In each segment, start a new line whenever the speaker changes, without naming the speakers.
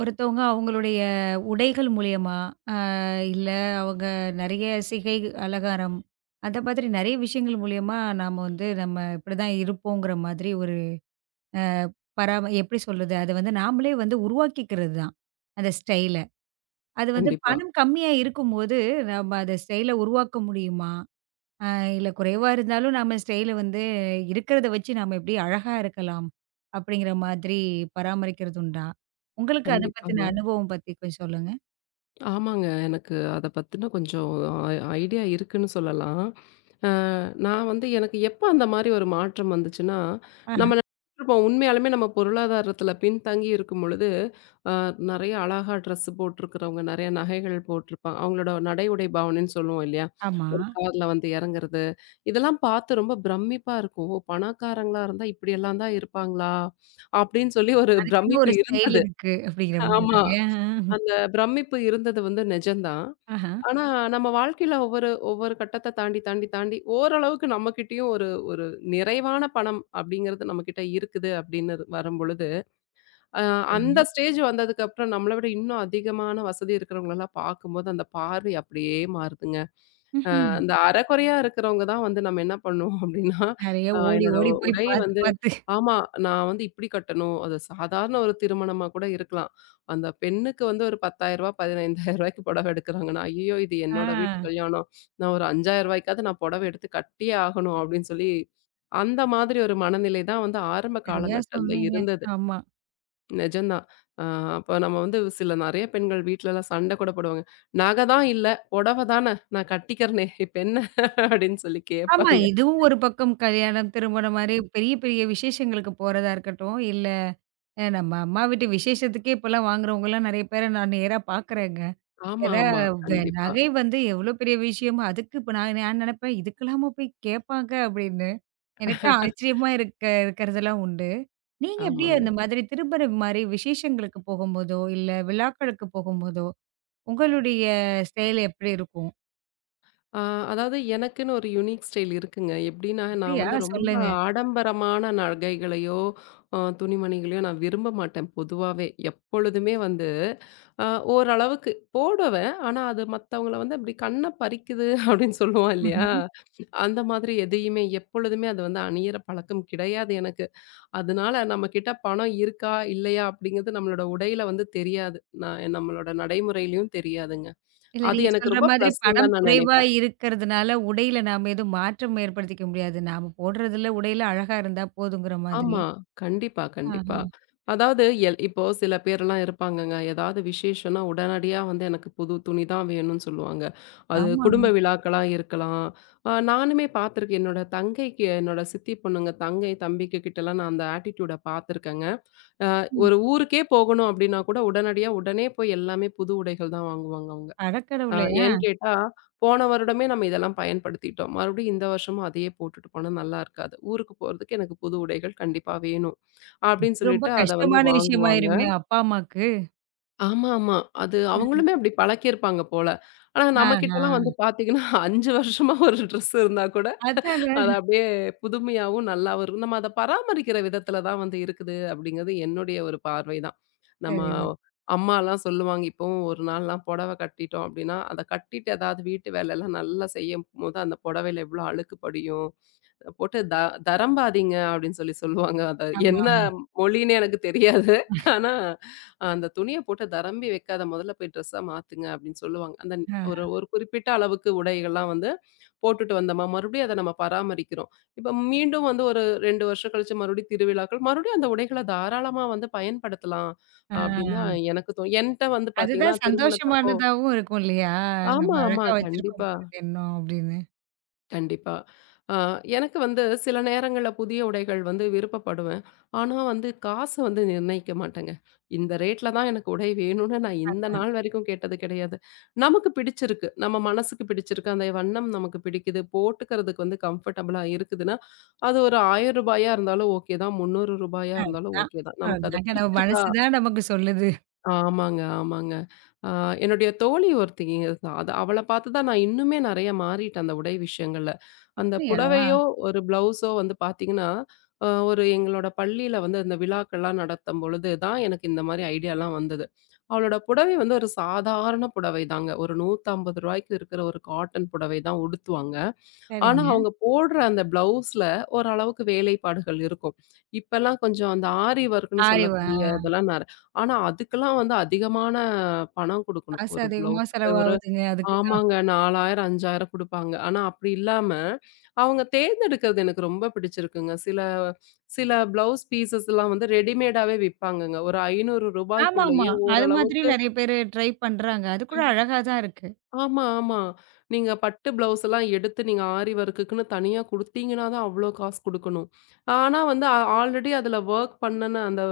ஒருத்தவங்க அவங்களுடைய உடைகள் மூலியமா, அ இல்ல அவங்க நெறைய சிகை அலங்காரம், அந்த மாதிரி நெறைய விஷயங்கள் மூலியமா நாம வந்து நம்ம இப்படிதான் இருப்போங்கிற மாதிரி ஒரு அ பராம எப்படி சொல்றது? அத வந்து நாமளே வந்து உருவாக்கிக்கிறது தான். அந்த ஸ்டைல. அது வந்து
கண்டிப்பா,
பணம் கம்மியா இருக்கும்போது, நம்ம அந்த ஸ்டைல உருவாக்க முடியுமா? இல்ல குறைவா இருந்தாலும் நம்ம ஸ்டைல வந்து இருக்கிறத வச்சு நாம எப்படி அழகா இருக்கலாம்? அப்படிங்கிற மாதிரி பராமரிக்கிறது உண்டா? உங்களுக்கு அத பத்தின
கண்டிப்பாங்க.
அனுபவம் பத்தி கொஞ்சம் சொல்லுங்க.
ஆமாங்க. எனக்கு அத பத்தின கொஞ்சம் ஐ ஐடியா இருக்குன்னு சொல்லலாம். அ நான் வந்து எனக்கு எப்ப அந்த மாரி ஒரு மாற்றம் வந்துச்சுன்னா,
ஆஹ.
நம்ம நெனச்சிட்டுருப்போம் உண்மையாலுமே நம்ம பொருளாதாரத்துல பின்தங்கி இருக்கும் பொழுது, அ நெறைய அழகா ட்ரெஸ் போட்டிருக்கிறவங்க, நெறைய நகைகள் போட்டிருப்பாங்க. அவங்களோட நடை உடை பாவனைன்னு சொல்லுவோம் இல்லையா?
ஆமா.
ஒரு கார்ல வந்து இறங்குறது. இதெல்லாம் பார்த்து ரொம்ப பிரமிப்பா இருக்கும். ஓ! பணக்காரங்களா இருந்தா இப்படியெல்லாம் தான் இருப்பாங்களா? அப்படின்னு சொல்லி ஒரு
அதுக்குன்னு
பிரமிப்பு
ஒரு ஸ்டைல்
இருந்தது.
இருக்கு அப்படிங்கிற மாரி
ஆமா.
தாங்க.
அந்த பிரமிப்பு இருந்தது வந்து நிஜம்தான்.
ஆஹா.
ஆனா, நம்ம வாழ்க்கையில ஒவ்வொரு ஒவ்வொரு கட்டத்த தாண்டி, தாண்டி, தாண்டி ஓரளவுக்கு நம்மகிட்டயும் ஒரு ஒரு நிறைவான பணம் அப்படிங்கிறது நம்மகிட்ட இருக்குது அப்படின்னு வரும்பொழுது, அ
சரிங்க.
அந்த ஸ்டேஜ் வந்ததுக்கப்புறம் நம்மள விட இன்னும் அதிகமான வசதி இருக்கிறவங்களலாம் பார்க்கும்போது, அந்த பார்வை அப்படியே மாறுதுங்க.
ம்ஹ்ம்.
இந்த அரைகுறையா இருக்கிறவங்க தான் வந்து நம்ம என்ன பண்ணுவோம் அப்படின்னா,
நெறைய ஓடி
என்னோட
ஓடி போய்
உடை
பார்த்து
வந்து
பார்த்து.
ஆமா. நான் வந்து இப்படி கட்டணும். அது சாதாரண ஒரு திருமணமா கூட இருக்கலாம். அந்த பெண்ணுக்கு வந்து ஒரு ₹10,000 ₹15,000 புடவை எடுக்கிறாங்கன்னா, ஐயய்யோ! இது
ஆ.
என்னோட வீட்டு கல்யாணம். நான் ஒரு ₹5,000 நான் புடவை எடுத்து கட்டியே ஆகணும் அப்படின்னு சொல்லி, அந்த மாதிரி ஒரு மனநிலை தான் வந்து ஆரம்ப
நெறையா
காலங்கட்டத்தில
சொன்னீங்க.
இருந்தது.
ஆமா.
நிஜம்தான். ஆ அப்ப நம்ம வந்து சில நெறைய பெண்கள் வீட்லலாம் சண்டை கூட போடுவாங்க. "நகை தான் இல்ல, புடவை தானே நான் கட்டிக்கிறனே இப்ப என்ன?" அப்படின்னு சொல்லி
ஆமா.
கேட்பாங்க.
இதுவும் ஒரு பக்கம் கல்யாணம், திருமணம் மாரி பெரிய பெரிய விசேஷங்களுக்கு போறதா இருக்கட்டும், இல்ல நம்ம அம்மா வீட்டு விசேஷத்துக்கே இப்பலாம் வாங்குறவங்கலாம் நெறைய பேர நான் நேரா பார்க்குறேங்க.
ஆமா,
ஏன்னா
ஆமா.
வ
கண்டிப்பா.
நகை வந்து எவ்வளோ பெரிய விஷயம். அதுக்கு இப்ப நான் நான் நெனைப்பேன், இதுக்கெல்லாமா போய் கேட்பாங்க அப்படின்னு. எனக்கு ஆச்சரியமா இருக்கிறதெல்லாம் உண்டு. நீங்க எப்படி
ஆமாங்க.
அந்த மாதிரி திருமணம் மாரி விசேஷங்களுக்கு போகும்போதோ, இல்ல விழாக்களுக்கு போகும்போதோ, உங்களுடைய ஸ்டைல் எப்படி இருக்கும்?
ஆ அதாவது எனக்குன்னு ஒரு யூனிக் ஸ்டைல் இருக்குங்க. எப்படின்னா, நான்
அப்படியா?
வந்து ரொம்ப
சொல்லுங்க.
ஆடம்பரமான நகைகளையோ, துணிமணிகளையோ நான் விரும்ப மாட்டேன் பொதுவாவே. எப்பொழுதுமே வந்து அ ஓரளவுக்கு போடுவேன். ஆனா அது மத்தவங்கள வந்து அப்படி கண்ண பறிக்குது அப்படின்னு சொல்லுவோம் இல்லையா?
ம்ஹ்ம்.
அந்த மாதிரி எதையுமே எப்பொழுதுமே அது வந்து அணியிற பழக்கம் கிடையாது எனக்கு. அதனால நம்ம கிட்ட பணம் இருக்கா, இல்லையா அப்படிங்கிறது நம்மளோட உடையில வந்து தெரியாது. நான் நம்மளோட நடைமுறையிலயும் தெரியாதுங்க.
இல்ல
அது
நீங்க
எனக்கு
சொல்ற
ரொம்ப
மாதிரி
ப்ளஸ்ன்னு
பணம்
தான் நான்
குறைவா
நினைப்பேன்.
இருக்கிறதுனால உடையில நாம எதுவும் மாற்றம் ஏற்படுத்திக்க முடியாது. நாம போடுறதுல உடையில அழகா இருந்தா போதுங்கிற மாதிரி.
ஆமா. கண்டிப்பா,
ஆஹா.
கண்டிப்பா. அதாவது இப்போ சில பேர்லாம் இருப்பாங்கங்க. ஏதாவது விசேஷம்னா உடனடியா வந்து எனக்கு புது துணி தான் வேணும்னு சொல்லுவாங்க. அது
ஆமாங்க.
குடும்ப விழாக்களா இருக்கலாம். நானுமே பார்த்துருக்கேன். என்னோட தங்கைக்கு என்னோட சித்தி பொண்ணுங்க தங்கை, தம்பிக்கு கிட்டலாம் நான் அந்த ஆட்டிட்யூட பார்த்துருக்கேங்க.
ம்.
ஒரு ஊருக்கே போகணும் அப்படின்னா கூட உடனடியா உடனே போய் எல்லாமே புது உடைகள் தான் வாங்குவாங்க அவங்க. அ
அடக்கடவுளே! ஆ.
ஏன்னு கேட்டா, போன வருடமே நம்ம இதெல்லாம் பயன்படுத்திட்டோம். மறுபடியும் இந்த வருஷமும் அதையே போட்டுட்டு போனா நல்லா இருக்காது. ஊருக்கு போறதுக்கு எனக்கு புது உடைகள் கண்டிப்பா வேணும். அப்படின்னு
ரொம்ப
சொல்லிட்டு அத வந்து
கஷ்டமான
வாங்குவாங்க.
விஷயமாயிருமே அப்பா, அம்மாக்கு.
ஆமா, ஆமா. அது அவங்களுமே அப்படி பழக்கியிருப்பாங்க போல. ஆனா
ஆஹா.
நம்மகிட்டலாம் வந்து பார்த்தீங்கன்னா, 5 வருஷமா ஒரு ட்ரெஸ் இருந்தா கூட
அதானே.
அது அப்படியே புதுமையாவும் நல்லாவும் இருக்கும். நம்ம அத பராமரிக்கிற விதத்தில தான் வந்து இருக்குது அப்படிங்கிறது என்னுடைய ஒரு பார்வை தான். நம்ம
சரிதான்.
அம்மாலாம் சொல்லுவாங்க, இப்பவும் ஒரு நாள்லாம் புடவ கட்டிட்டோம் அப்படின்னா, அத கட்டிட்டு ஏதாவது வீட்டு வேலைலாம் நல்லா செய்யும்போது அந்த புடவையில எவ்வளோ அழுக்கு படியும். அதை போட்டு தரம்பாதீங்க அப்படின்னு சொல்லி சொல்லுவாங்க. அத
ஆமா,
என்ன
ஆமா.
மொழின்னே எனக்கு தெரியாது. ஆனா அந்த துணிய போட்டு தரம்பி வைக்காத முதல்ல போய் ட்ரெஸ்ஸ மாத்துங்க அப்படின்னு சொல்லுவாங்க. அந்த
ஆ.
ஒரு ஒரு குறிப்பிட்ட அளவுக்கு உடைகள்லாம் வந்து போட்டுட்டு வந்தோமா, மறுபடியும் அத நம்ம பராமரிக்கிறோம். இப்ப மீண்டும் வந்து ஒரு 2 வருஷம் கழிச்சு மறுபடியும் திருவிழாக்கள், மறுபடியும் அந்த உடைகள தாராளமா வந்து பயன்படுத்தலாம். அப்படின்னு தான்
ஆ.
எனக்கு என்ட்ட வந்து பார்த்தீங்கன்னா,
அதுதான்
திருமணத்தப்போ
சந்தோஷமானதாவும் இருக்கும் இல்லையா? நம்ம
ஆமா, ஆமா.
அழகா வச்சிருக்கோம்
கண்டிப்பா.
பாருங்க இன்னும் அப்படின்னு.
கண்டிப்பா. ஆ எனக்கு வந்து சில நேரங்கள்ல புதிய உடைகள் வந்து விருப்பப்படுவேன். ஆனா வந்து காசு வந்து நிர்ணயிக்க மாட்டேங்க. இந்த ரேட்ல தான் எனக்கு உடை வேணும்னு நான் இந்த
அதான்,
நாள் வரைக்கும் கேட்டது கிடையாது. நமக்கு பிடிச்சிருக்கு. நம்ம மனசுக்கு பிடிச்சிருக்கு. அந்த வண்ணம் நமக்கு பிடிக்குது. போட்டுக்கிறதுக்கு வந்து கம்ஃபர்டபுளா இருக்குதுன்னா, அது ஒரு ₹1,000 இருந்தாலும் ஓகே தான். ₹300 இருந்தாலும்
அதான்.
ஓகே தான். நமக்கு அது
அதாங்க நம்ம
பிடிச்சிருக்கா?
மனசு தான் நமக்கு சொல்லுது.
ஆமாங்க, ஆமாங்க. அ என்னுடைய தோழி ஒருத்திங்க இருக்கா. அது அவள பார்த்து தான் நான் இன்னுமே நெறைய மாறிட்டேன் அந்த உடை விஷயங்கள்ல. அந்த
அப்படியா?
புடவையோ, ஒரு ப்ளவுஸோ வந்து பார்த்தீங்கன்னா, ஒரு எங்களோட பள்ளியில வந்து இந்த விழாக்கள்லாம் நடத்தும் பொழுது தான் எனக்கு இந்த மாரி ஐடியாலாம் வந்தது. அவளோட புடவை வந்து ஒரு சாதாரண புடவை தாங்க. ஒரு ₹150க்கு இருக்கிற ஒரு காட்டன் புடவை தான் உடுத்துவாங்க. ஆனா,
சரிங்க.
அவங்க போடுற அந்த ப்ளவுஸ்ல ஓரளவுக்கு வேலைப்பாடுகள் இருக்கும். இப்பலாம் கொஞ்சம் அந்த ஆரி ஒர்க்ன்னு
ஆய்வா
சொல்லக்கூடிய இதெல்லாம் ஆனா, அதுக்கெல்லாம் வந்து அதிகமான பணம் குடுக்கணும்.
காசு
ஒரு
அதிகமா
ப்ளவுஸுக்கு ஒரு
செலவாகுதுங்க அதுக்கு தான்.
ஆமாங்க 4,000, 5,000 குடுப்பாங்க. ஆனா, அப்படி இல்லாம, அவங்க தேர்ந்தெடுக்கிறது எனக்கு ரொம்ப பிடிச்சிருக்குங்க. சில சில ப்ளவுஸ் பீஸஸ்லாம் வந்து ரெடிமேடாவே விப்பாங்கங்க. ஒரு ரூ.
ஆமாமா.
500க்குள்ளயே
அது மாதிரி
ஓரளவுக்கு
நெறைய பேரு ட்ரை பண்றாங்க. அது கூட அழகா தான் இருக்கு.
ஆமா, ஆமா. நீங்க பட்டு ப்ளவுஸ் எல்லாம் எடுத்து நீங்க ஆரி ஒர்க்குக்குன்னு தனியா குடுத்தீங்கன்னா தான் அவ்ளோ காசு குடுக்கணும். ஆனா வந்து ஆல்ரெடி அதுல வொர்க் பண்ணுன அந்த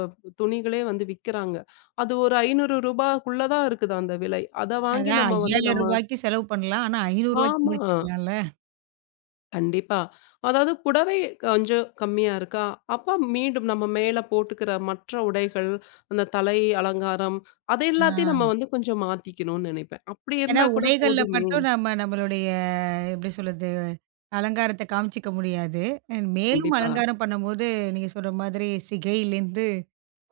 துணிகளே வந்து விக்கிறாங்க. அது ஒரு ₹500க்குள்ள தான் இருக்குது அந்த விலை. அத வாங்கி
அதான் ரூ.
நம்ம வந்து நம்ம
5000க்கு செலவு பண்ணலாம். ஆனா ரூ. 500க்கு
ஆமா.
முடிச்சிடலாம்ல.
கண்டிப்பா. அதாவது புடவை கொஞ்சம் கம்மியா இருக்கா, அப்ப மீண்டும் நம்ம மேல போட்டுக்கிற மற்ற உடைகள், அந்த தலை அலங்காரம், அது எல்லாத்தையும் நம்ம
ஆ.
வந்து கொஞ்சம் மாத்திக்கணும்னு நெனைப்பேன். அப்படி
ஏன்னா,
இருந்தா கூட
உடைகள்ல
போதுமே!
மட்டும் நம்ம நம்மளுடைய எப்படி சொல்றது? அலங்காரத்த காமிச்சுக்க முடியாது. மேலும்
கண்டிப்பா.
அலங்காரம் பண்ணும்போது, நீங்க சொல்ற மாதிரி சிகையிலேருந்து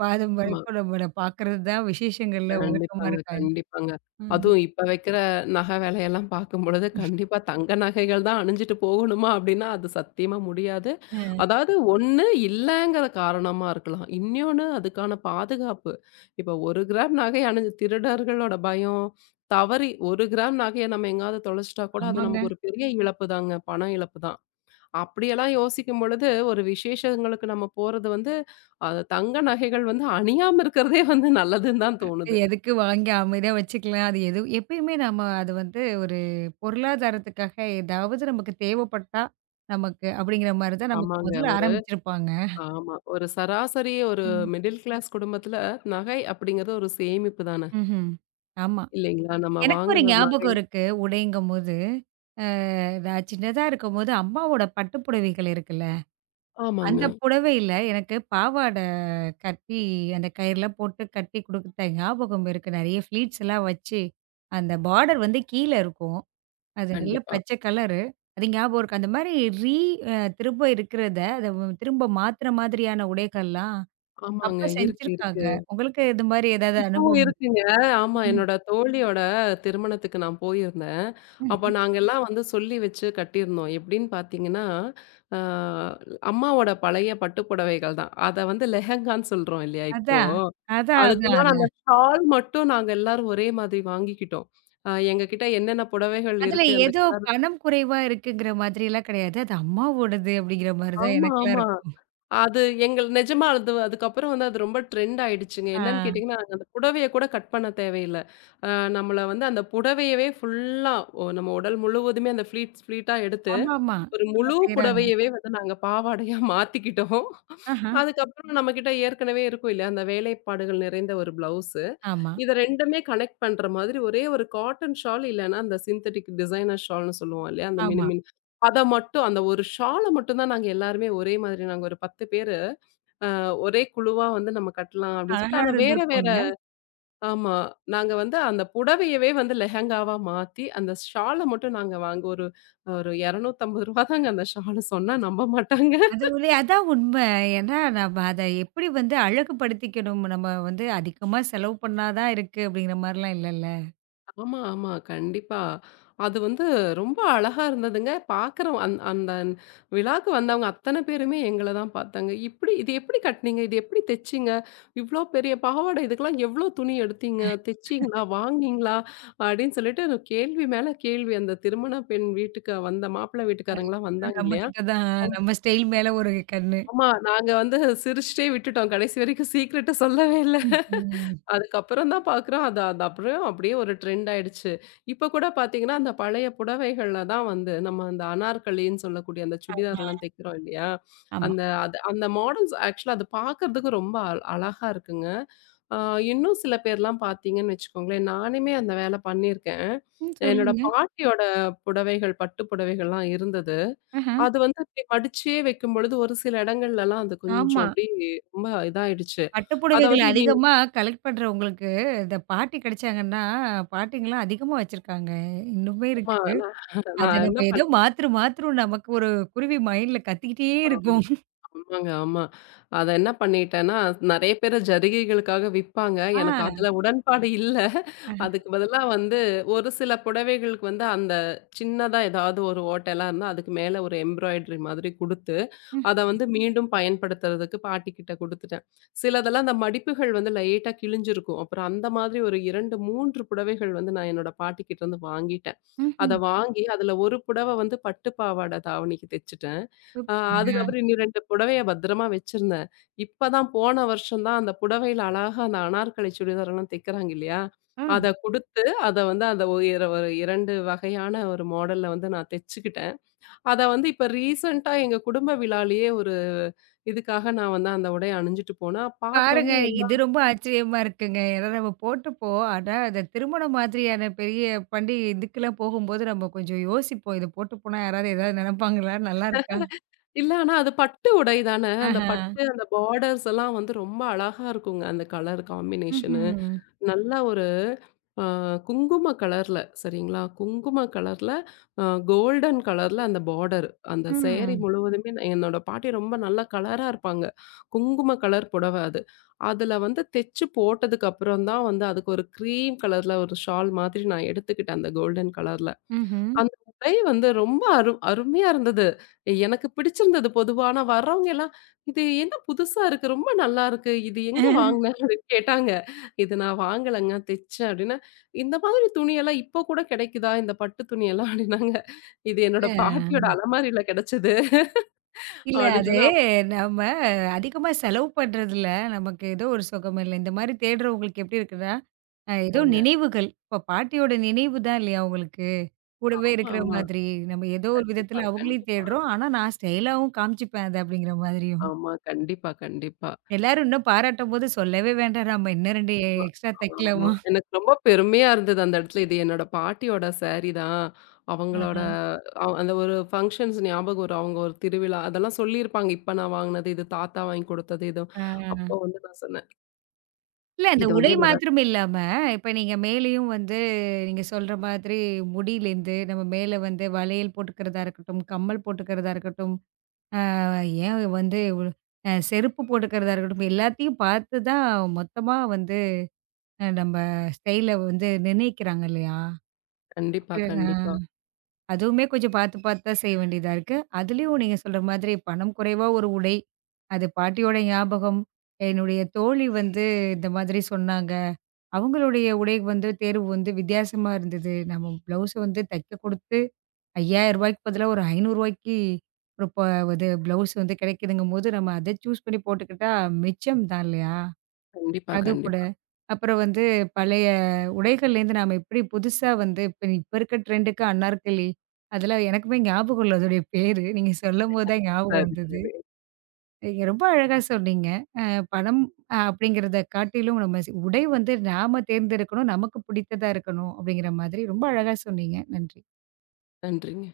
பாதம்
ஆமா.
வரைக்கும் நம்மள பார்க்கறது தான் விசேஷங்கள்ல வழக்கமா
கண்டிப்பாங்க,
இருக்கா?
கண்டிப்பாங்க.
ம்.
அதுவும் இப்ப வைக்கிற நகை விலையெல்லாம் பார்க்கும்பொழுது, கண்டிப்பா தங்க நகைகள் தான் அணிஞ்சுட்டு போகணுமா அப்படின்னா, அது சத்தியமா முடியாது.
அ
அதாவது ஒண்ணு இல்லங்கிற காரணமா இருக்கலாம். இன்னொன்னு அதுக்கான பாதுகாப்பு. இப்ப 1 கிராம் நகை அணிஞ்சு திருடர்களோட பயம், தவறி 1 கிராம் நகைய நம்ம எங்கேயாவது தொலைச்சிட்டா கூட, அது
ஆமாங்க.
நமக்கு ஒரு பெரிய இழப்பு தாங்க. பண இழப்பு தான். அப்படியெல்லாம் யோசிக்கும் பொழுது, ஒரு விசேஷங்களுக்கு நம்ம போறது வந்து, அது தங்க நகைகள் வந்து அணியாம இருக்கிறதே வந்து நல்லதுன்னு தான் தோணுது.
எதுக்கு வாங்கி அமைதியா வச்சுக்கலாம். அது எது எப்பயுமே நம்ம அது வந்து ஒரு பொருளாதாரத்துக்காக ஏதாவது நமக்கு தேவைப்பட்டா, நமக்கு அப்படிங்கிற மாரி தான் நமக்கு
ஆமாங்க.
முதல்ல
ஒரு
ஆரம்பிச்சிருப்பாங்க.
ஆமா. ஒரு சராசரி ஒரு
ம்.
மிடில் கிளாஸ் குடும்பத்துல நகை அப்படிங்கிறது ஒரு சேமிப்பு தானே!
ம்ஹ்ம். ஆமா.
இல்லைங்களா? நம்ம
எனக்கு ஒரு
வாங்குறது நகை
ஞாபகம் இருக்கு, உடைங்கும்போது. அ நான் சின்னதா இருக்கும்போது அம்மாவோட பட்டு புடவைகள் இருக்குல்ல, அந்த
ஆமாங்க.
புடவையில எனக்கு பாவாடை கட்டி அந்த கயிறுலாம் போட்டு கட்டி குடுத்த ஞாபகம் இருக்கு. நெறைய ஃப்ளீட்ஸ் எல்லாம் வச்சு, அந்த பார்டர் வந்து கீழ இருக்கும். அது நல்ல
கண்டிப்பா.
பச்சை கலரு. அது ஞாபகம் இருக்கு. அந்த மாரி ரீ அ திரும்ப இருக்கிறத, அத திரும்ப மாத்துற மாதிரியான உடைகள்லாம்
ஆமாங்க.
அப்ப
இருக்கு, இருக்கு.
செஞ்சிருக்காங்க. உங்களுக்கு இது மாரி ஏதாவது
இப்பவும்
அனுபவம்?
இருக்குங்க. ஆமா. என்னோட தோழியோட திருமணத்துக்கு நான் போயிருந்தேன். அப்ப நாங்கலாம் வந்து சொல்லி வச்சு கட்டியிருந்தோம். எப்படின்னு பார்த்தீங்கன்னா, ஆ அம்மாவோட பழைய பட்டு புடவைகள் தான். அத வந்து லெஹெங்கான்னு சொல்றோம் இல்லையா இப்போ?
அதான். அதான், அதான்,
அதுக்குண்டான அந்த
அதான்.
ஷால் மட்டும் நாங்க எல்லாரும் ஒரே மாதிரி வாங்கிக்கிட்டோம். எங்க கிட்ட என்னென்ன புடவைகள்
அதுல
இருக்கு அந்த
ஏதோ பணம் குறைவா இருக்குங்கிற மாதிரிலாம் கிடையாது. அது அம்மாவோடது அப்படிங்கிற மாரி தான்
ஆமா,
எனக்கெல்லாம்
ஆமா.
இருக்கும்.
அது எங்கள் நிஜமா அது அதுக்கப்புறம் வந்து அது ரொம்ப ட்ரெண்ட் ஆயிடுச்சுங்க.
ஆ.
என்னன்னு கேட்டீங்கன்னா, நாங்க அந்த புடவைய கூட கட் பண்ண தேவையில்ல. அ நம்மள வந்து அந்த புடவையவே ஃபுல்லா நம்ம உடல் முழுவதுமே அந்த ஃப்ளீட்ஸ் ஃப்ளீட்டா எடுத்து,
ஆமாமா.
ஒரு
ஆ
முழு
செய்றாங்க.
புடவையவே வந்து நாங்க பாவாடையா மாத்திக்கிட்டோம்.
ஆஹா.
அதுக்கப்புறம் நம்ம கிட்ட ஏற்கனவே இருக்கும் இல்லையா, அந்த வேலைப்பாடுகள் நிறைந்த ஒரு பிளவுஸ்.
ஆமா,
இத 2மே கனெக்ட் பண்ற மாதிரி ஒரே ஒரு காட்டன் ஷால் இல்லன்னா, அந்த சிந்தெடிக் டிசைனர் ஷால்ன்னு சொல்லுவோம் இல்லையா? அந்த
ஆமா.
மினுமினு அத மட்டும் அந்த ஒரு ஷால மட்டும் தான் நாங்க எல்லாருமே ஒரே மாதிரி நாங்க ஒரு 10 பேரு அ ஒரே குழுவா வந்து நம்ம கட்டலாம் அப்படின்னு சொல்லிட்டு,
அழகா
ஆனா வேற வேற
இருந்திருக்கும்ல.
ஆமா. நாங்க வந்து அந்த புடவையவே வந்து லெஹெங்காவா மாத்தி, அந்த ஷால மட்டும் நாங்க வாங்க ஒரு ஒரு ₹250 தாங்க அந்த ஷால் சொன்னா நம்ப மாட்டாங்க.
அது ஒரே அதான் உண்ம. ஏன்னா நம்ம அத எப்படி வந்து அழகுபடுத்திக்கணும். நம்ம வந்து அதிகமா செலவு பண்ணா தான் இருக்கு அப்படிங்கிற மாரிலாம் இல்லல்ல.
ஆமா, ஆமா. கண்டிப்பா. அது வந்து ரொம்ப அழகா இருந்ததுங்க. பார்க்குறோம் அந்த விழாக்கு வந்தவங்க அத்தன பேருமே எங்கள தான் பார்த்தாங்க. "இப்படி இது எப்படி கட்டுனீங்க? இது எப்படி தச்சீங்க? இவ்ளோ பெரிய பாவாடை இதுக்கெல்லாம் எவ்ளோ துணி எடுத்தீங்க? தச்சீங்களா? வாங்குனீங்களா?" அப்படின்னு சொல்லிட்டு ஒரு கேள்வி மேல கேள்வி. அந்த திருமண பெண் வீட்டுக்கு வந்த மாப்பிள்ளை வீட்டுக்காரங்கலாம்
எல்லாரும்
வந்தாங்க
நம்ம
இல்லையா?
கிட்ட தான் நம்ம ஸ்டைல் மேல ஒரு கண்ணு.
ஆமா. நாங்க வந்து சிரிச்சுட்டே விட்டுட்டோம். கடைசி வரைக்கும் சீக்ரெட்ட சொல்லவே இல்ல.
ம்ஹ்ம்.
அதுக்கப்புறம் தான் பார்க்குறோம். அது அது அப்புறம் அப்படியே ஒரு ட்ரெண்ட் ஆயிடுச்சு. இப்ப கூட பார்த்தீங்கன்னா, அந்த பழைய புடவைகள்ல தான் வந்து நம்ம அந்த அனார்கலின்னு சொல்லக்கூடிய அந்த சுடிதார்லாம் தைக்கிறோம் இல்லையா?
ஆமா.
அந்த அது அந்த மாடல்ஸ் ஆக்சுவலா அது பார்க்கறதுக்கு ரொம்ப அழகா இருக்குங்க. ஆ இன்னும் சில பேர்லாம் பார்த்தீங்கன்னு வச்சுக்கோங்களேன், நானுமே அந்த வேலை பண்ணியிருக்கேன்.
ம்.
என்னோட
சொல்லுங்க.
பாட்டியோட புடவைகள், பட்டு புடவைகள்லாம் இருந்தது.
ஆஹா.
அது வந்து இப்படி மடிச்சே வைக்கும்பொழுது, ஒரு சில இடங்கள்லலாம் அது
ஆமா.
கொஞ்சம் அப்படியே ரொம்ப இதாயிடுச்சு.
பட்டு
அத
புடவைகள்
வந்து இனி
அதிகமா கலெக்ட் பண்றவங்களுக்கு, இந்த பாட்டி கிடைச்சாங்கன்னா, பாட்டிங்கலாம் அதிகமா வச்சிருக்காங்க. இன்னுமே
ஆமா.
இருக்கு.
நான் நான்
அத
என்ன
நம்ம ஏதோ
பண்ணேன்
மாத்துரு மாத்துறோம் நமக்கு ஒரு குருவி மைண்ட்ல கத்திக்கிட்டே
ஆமா,
இருக்கும்.
ஆமாங்க, ஆமா. அத என்ன பண்ணிட்டேன்னா, நெறைய பேரு ஜரிகைகளுக்காக விப்பாங்க.
ஆ.
எனக்கு அதுல உடன்பாடு இல்ல. அதுக்கு பதிலா வந்து ஒரு சில புடவைகளுக்கு வந்து அந்த சின்னதா ஏதாவது ஒரு ஓட்டைலாம் இருந்தா, அதுக்கு மேல ஒரு எம்ப்ராய்டரி மாதிரி குடுத்து
ம்,
அத வந்து மீண்டும் பயன்படுத்துறதுக்கு பாட்டிக்கிட்ட குடுத்துட்டேன். சிலதெல்லாம் அந்த மடிப்புகள் வந்து லைட்டா கிழிஞ்சிருக்கும். அப்புறம் அந்த மாதிரி ஒரு 2, 3 புடவைகள் வந்து நான் என்னோட பாட்டிக்கிட்டருந்து வாங்கிட்டேன். அத
ம்ஹ்ம்.
வாங்கி அதுல ஒரு புடவ வந்து பட்டு பாவாட தாவணிக்கு தச்சுட்டேன். அ
சூப்பருங்க.
அதுக்கப்புறம் இன்னும் 2 புடவைய பத்திரமா வச்சிருந்தேன். இப்பதான் போன வருஷம் தான் அந்த புடவையில அழகா அந்த அனார்கலி சுடிதாரெல்லாம் தைக்கிறாங்க இல்லையா?
ஆ
அத குடுத்து, அத வந்து அந்த ஒரு 2 வகையான ஒரு மாடல்ல வந்து நான் தச்சுக்கிட்டேன். அத வந்து இப்ப ரீசென்ட்டா எங்க குடும்ப விழாலயே ஒரு இதுக்காக நான் வந்து அந்த உடைய அணிஞ்சுட்டு போனா,
பாருங்க,
பார்த்தோன்னே
இது
எல்லாம்
ரொம்ப ஆச்சரியமா இருக்குங்க. ஏன்னா நம்ம போட்டுப்போ, ஆனா அந்த திருமணம் மாதிரியான பெரிய பண்டிகை இதுக்கெல்லாம் போகும்போது நம்ம கொஞ்சம் யோசிப்போம். இத போட்டு போனா யாராவது ஏதாவது நெனப்பாங்களா? நல்லா இருக்கா?
இல்ல ஆனா அது பட்டு உடை தானே. அந்த
ஆஹா.
பட்டு அந்த பார்டர்ஸ் எல்லாம் வந்து ரொம்ப அழகா இருக்குங்க. அந்த கலர் காம்பினேஷனு.
ம்ஹ்ம்.
நல்லா ஒரு ஆ குங்கும கலர்ல சரிங்களா? குங்கும கலர்ல கோல்டன் கலர்ல அந்த பார்டர். அந்த சேரி
ம்.
முழுவதுமே நான்- என்னோட பாட்டி ரொம்ப நல்லா கலரா இருப்பாங்க. குங்கும கலர் புடவ அது. அதுல வந்து தெச்சு போட்டதுக்கு அப்புறம் தான் வந்து அதுக்கு ஒரு க்ரீம் கலர்ல ஒரு ஷால் மாதிரி நான் எடுத்துக்கிட்டேன் அந்த கோல்டன் கலர்ல.
ம்ஹ்ம்.
அந்த உடை வந்து ரொம்ப அருமையா இருந்தது. எனக்கு பிடிச்சிருந்தது பொதுவா. ஆனா வர்றவங்க எல்லாம், "இது என்ன புதுசா இருக்கு. ரொம்ப நல்லா இருக்கு. இது எங்க வாங்குன?" அப்படின்னு கேட்டாங்க. "இது நான் வாங்கலங்க. தெச்சேன்" அப்படின்னேன். "இந்த மாதிரி துணியெல்லாம் இப்போ கூட கிடைக்குதா? இந்த பட்டு துணியெல்லாம்?" அப்படின்னாங்க. "இது என்னோட
இல்ல.
பாட்டியோட அலமாரியில கிடைச்சது"
இல்ல
அப்படின்னு
அது
சொன்னா,
நம்ம அதிகமா செலவு பண்றதுல நமக்கு ஏதோ ஒரு சுகம் இல்ல. இந்த மாரி தேடுறவங்களுக்கு எப்படி இருக்குன்னா, ஏதோ
ஆமாங்க.
நினைவுகள். இப்ப பாட்டியோட நினைவு தான் இல்லையா உங்களுக்கு? கூடவே
ஆமா,
இருக்கிற
ஆமா.
மாதிரி. நம்ம ஏதோ ஒரு
கண்டிப்பா,
விதத்துல அவங்களையும்
கண்டிப்பா.
தேடுறோம். ஆனா நான் ஸ்டைலாவும் காமிச்சுப்பேன் அது அப்படிங்கிற மாதிரியும்.
ஆமா. கண்டிப்பா, கண்டிப்பா.
எல்லாரும் இன்னும் பாராட்டும்போது சொல்லவே வேண்டாம். நம்ம இன்னும் 2
ஆமா,
எக்ஸ்ட்ரா
ஆமா.
தைக்கலாமா?
எனக்கு ரொம்ப பெருமையா இருந்தது அந்த இடத்துல. இது என்னோட பாட்டியோட சாரி தான். அவங்களோட
ஆஹா.
அந்த ஒரு ஃபங்ஷன்ஸ் ஞாபகம் வரும். அவங்க ஒரு திருவிழா அதெல்லாம் சொல்லியிருப்பாங்க. இப்ப நான் வாங்குனது இது, தாத்தா வாங்கி கொடுத்தது இது.
ஆ.
அப்போ வந்து நான் சொன்னேன்.
இல்ல அந்த
இது
உடை
வந்து என்னோட
மாத்திரம் இல்லாம, இப்ப நீங்க மேலேயும் வந்து நீங்க சொல்ற மாதிரி முடியிலேருந்து நம்ம மேல வந்து வளையல் போட்டுக்கிறதா இருக்கட்டும், கம்மல் போட்டுக்கிறதா இருக்கட்டும், அ ஏன் வந்து செருப்பு போட்டுக்கிறதா இருக்கட்டும், எல்லாத்தையும் பார்த்து தான் மொத்தமா வந்து நம்ம ஸ்டைல வந்து நிர்ணயிக்கிறாங்க இல்லையா?
கண்டிப்பா, கண்டிப்பா,
அதுவுமே கொஞ்சம் பார்த்து பார்த்து தான் செய்ய வேண்டியதா இருக்கு. அதுலயும் நீங்க சொல்ற மாதிரி பணம் குறைவா ஒரு உடை, அது பாட்டியோட ஞாபகம். என்னுடைய தோழி வந்து இந்த மாதிரி சொன்னாங்க. அவங்களுடைய உடை வந்து தேர்வு வந்து வித்தியாசமா இருந்தது. நம்ம ப்ளவுஸ வந்து தைக்க குடுத்து ரூ. 5000க்கு பதிலா ஒரு ரூ. 500க்கு ஒரு ப இது ப்ளவுஸ் வந்து கிடைக்குதுங்கும்போது, நம்ம அத சூஸ் பண்ணி போட்டுக்கிட்டா மிச்சம் தான் இல்லையா?
கண்டிப்பா,
அது கூட
கண்டிப்பா.
அப்புறம் வந்து பழைய உடைகள்லேருந்து நாம எப்படி புதுசா வந்து இப்ப இப்ப இருக்க ட்ரெண்டுக்கு அன்னார்கலி, அதெல்லாம் எனக்குமே ஞாபகம் இல்ல அதோடைய பேரு. நீங்க சொல்லும்போது தான் ஞாபகம்
சரி,
வந்தது.
சரி.
நீங்க ரொம்ப அழகா சொன்னீங்க. அ பணம் அப்படிங்கிறத காட்டிலும் நம்ம உடை வந்து நாம தேர்ந்தெடுக்கணும், நமக்கு பிடித்ததா இருக்கணும் அப்படிங்கிற மாதிரி ரொம்ப அழகா சொன்னீங்க. நன்றி.
நன்றிங்க.